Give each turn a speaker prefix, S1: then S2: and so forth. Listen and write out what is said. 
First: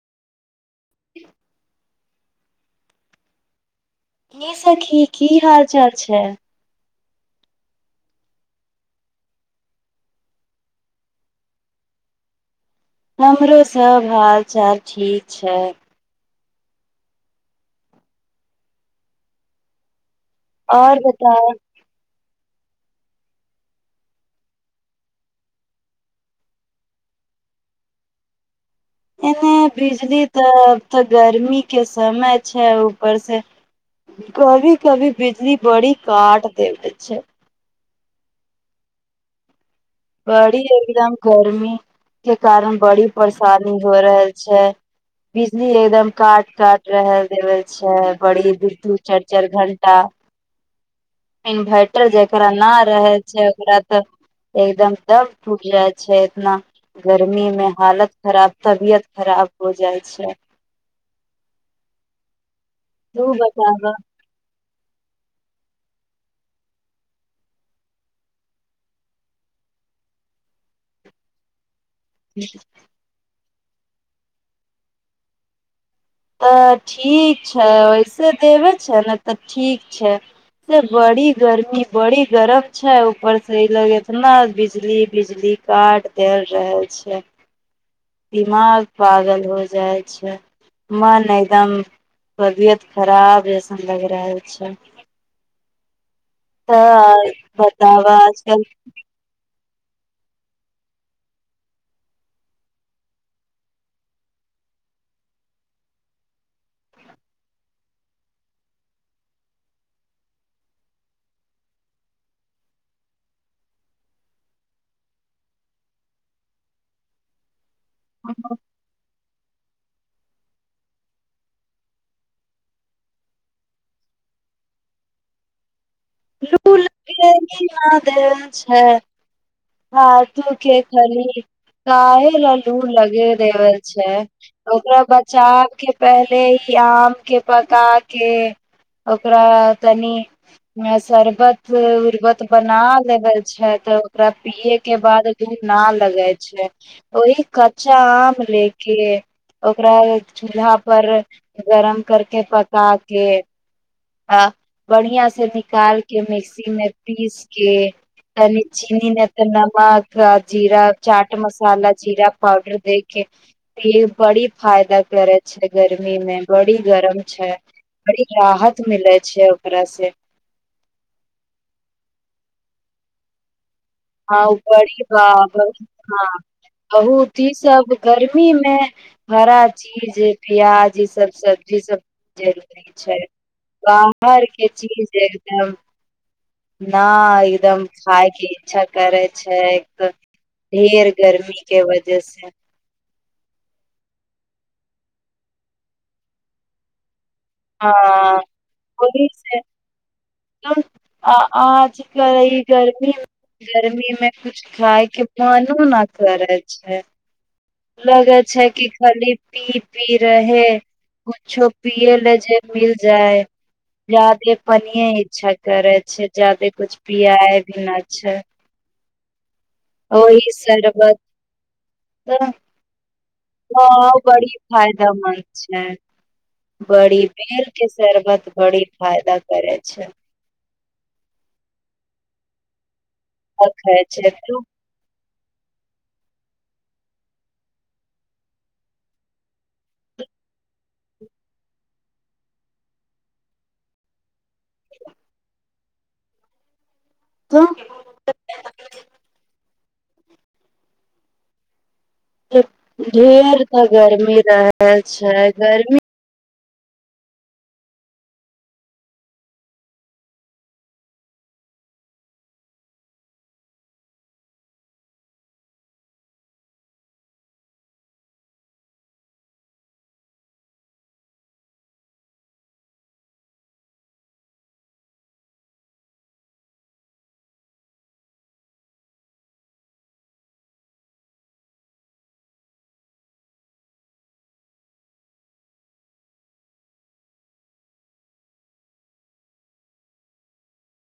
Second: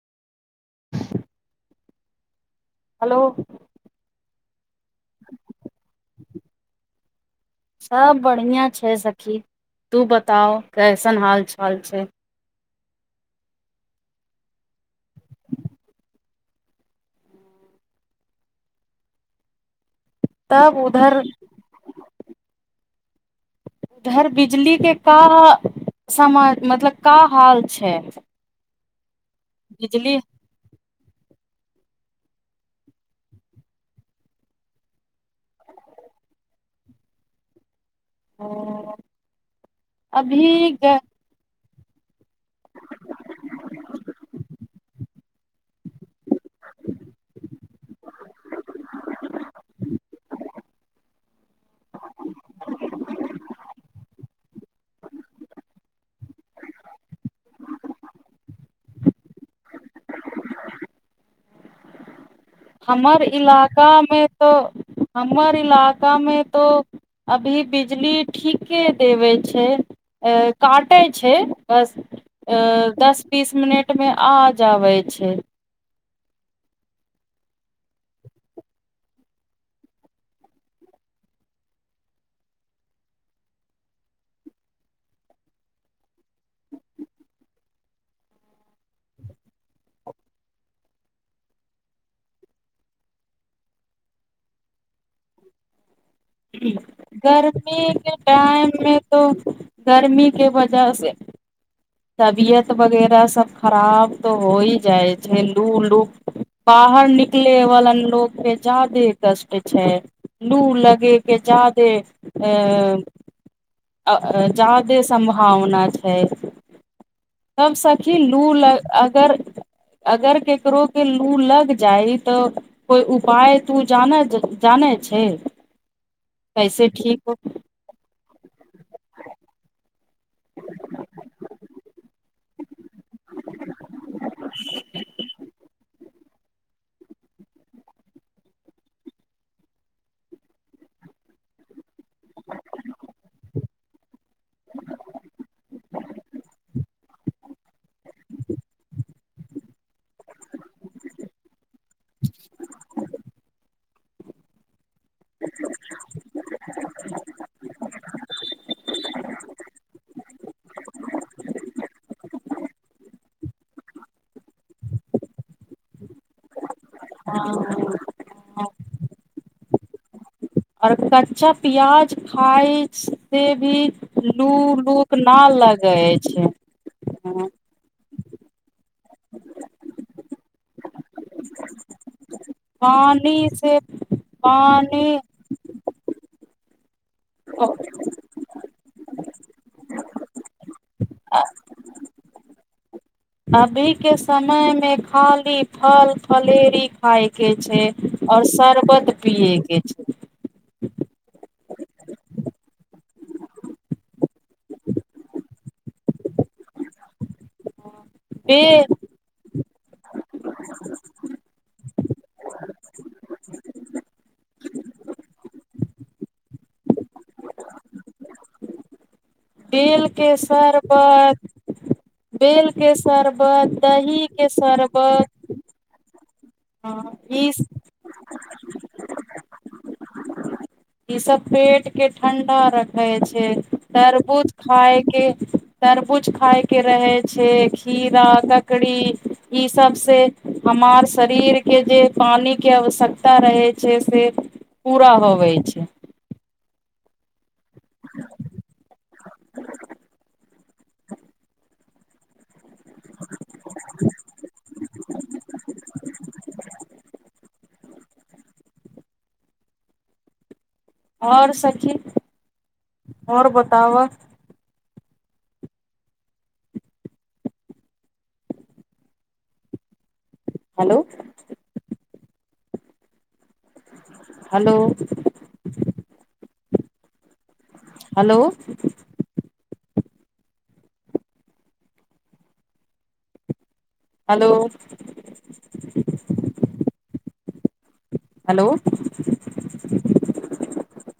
S1: hello
S2: हिस की सखी की हाल चाल छै
S1: सभ बढ़िआँ छै सखी तू बताओ कैसन हालचाल छै
S2: हमरो सभ हाल चाल ठीक छै
S1: तब
S2: आओर
S1: उधर
S2: बताउ
S1: उधर बिजलीके का समान मतलब का हाल छै
S2: एने
S1: बिजली
S2: बिीजली तऽ तऽ गर्मी के समय छै ऊपर से कभी कभी बिजल बड़ी काट देबै छै
S1: ओ अभी
S2: बड़ी
S1: ग
S2: एकदम गर्मी के कारण बड़ी परेशानी हो रहल छै बिजली एकदम काट काट रह देवे छै बड़ी दूर दू चारि चारि घं्टा इन्भर्टर जकरा नहि रहै छै ओकरा तऽ एकदम तब ूट जाय छै एतना गर्मी में हालत खराब तबियत खराब हो जाय छै
S1: हमर
S2: तू
S1: इलाका
S2: बताब
S1: मे त हमर इला गामे तो अभी बिजली ठीके देबै छै काटै छै बस दस बीस मिनट मे आ जाबै छै
S2: तऽ ठीक छै वैसे देबै छै ने तऽ ठीक छै से बड़ी गर्मी बड़ी गरम छै ऊपरसँ ई लग इतना बिजली बिजली काट देल रहै छै दिमाग पागल हो जाइ छै मन एकदम तबियत खराब जसन लगि रहल छै तऽ
S1: गर्मी
S2: बताब
S1: के
S2: आजकल
S1: टाइम मे तो गर्मी के वजह से तबियत वगैरह सभ खराब तऽ होइ जाइ छै लू लू बाहर निकलयवला लोकके ज्यदे कष्ट छै लू लगयके ज्यदे जा्यदे सम्भावना छै तब सखी लू ल अगर अगर केकरो के लू लग जाइ तऽ कोइ उपाय तू जान जानै छै
S2: लू ल
S1: कैसे ठीक हो
S2: न दे छै हथू के खनि काह लू लगा देव छै ओकरा बचाव के पहिले ई आम के पका के ओकरा तनि में सरबत सरबत बना लेबै छै तऽ ओकरा पियए के बाद ना लगा छै ओहि कच्चा आम ले के ओकरा चूल्हा पर गरम करके पका के [unintelligible] बढ़िया से निकाल के मिक्सी मे पीस के तनी चीनी नहि तऽ नमक जीरा चाट मसाला जीरा पाउडर दे के ई बड़ी फायदा करै छै गरीबी गमी मे बड़ी गरम छै बड़ी
S1: हँ
S2: राहत छै ओकरा से
S1: और कच्चा प्याज खाइ सेे भी
S2: हँ
S1: लू
S2: उी बड़ी
S1: लूक
S2: बा
S1: ना
S2: बडी
S1: लगे
S2: बा
S1: छै
S2: बहुत ही सब गर्मी में हरा चीज प्याज जी सब सब्जी सब जरूरी छै
S1: पानी से
S2: बाहर के चीज
S1: पानी
S2: एकदम नै एकदम खाय के इच्छा करै छै ढेर गर्मी के वजह से
S1: अभी के समय मे खाली फल फलेरी खााय के छै
S2: हँ
S1: ओर सरवत
S2: ओहि
S1: पियै
S2: से
S1: के छै
S2: आ आज कल ई गर्मी गर्मी मे कुछ खायके मनो न करै छै लगे
S1: बे
S2: छै कि खाली पी पी रहे कुछो पियए ले जे मिल जाय जादे पने इच्छा करे छै जादे कुछ पियाए भी न छै
S1: बेल के शरबत
S2: तऽ
S1: बेल के शरबत दही के
S2: बड़ी फायदामन्द
S1: शरबत
S2: छै बड़ी
S1: ई
S2: बेर के शरबत बड़ी फायदा करै छै
S1: ठण्डा रखै होइ छै
S2: रखै छै
S1: तरबूज
S2: धूप
S1: खायके तरबूज खाय के रहे छै खीरा ककड़ी ई सब से हमार शरीरके जे पानिके आवश्यकता रहै छै से पूरा होबै छै
S2: त ढेर तऽ गर्मी रहै छै गर्मी
S1: आओर सखि आओर बताब hello hello hello hello hello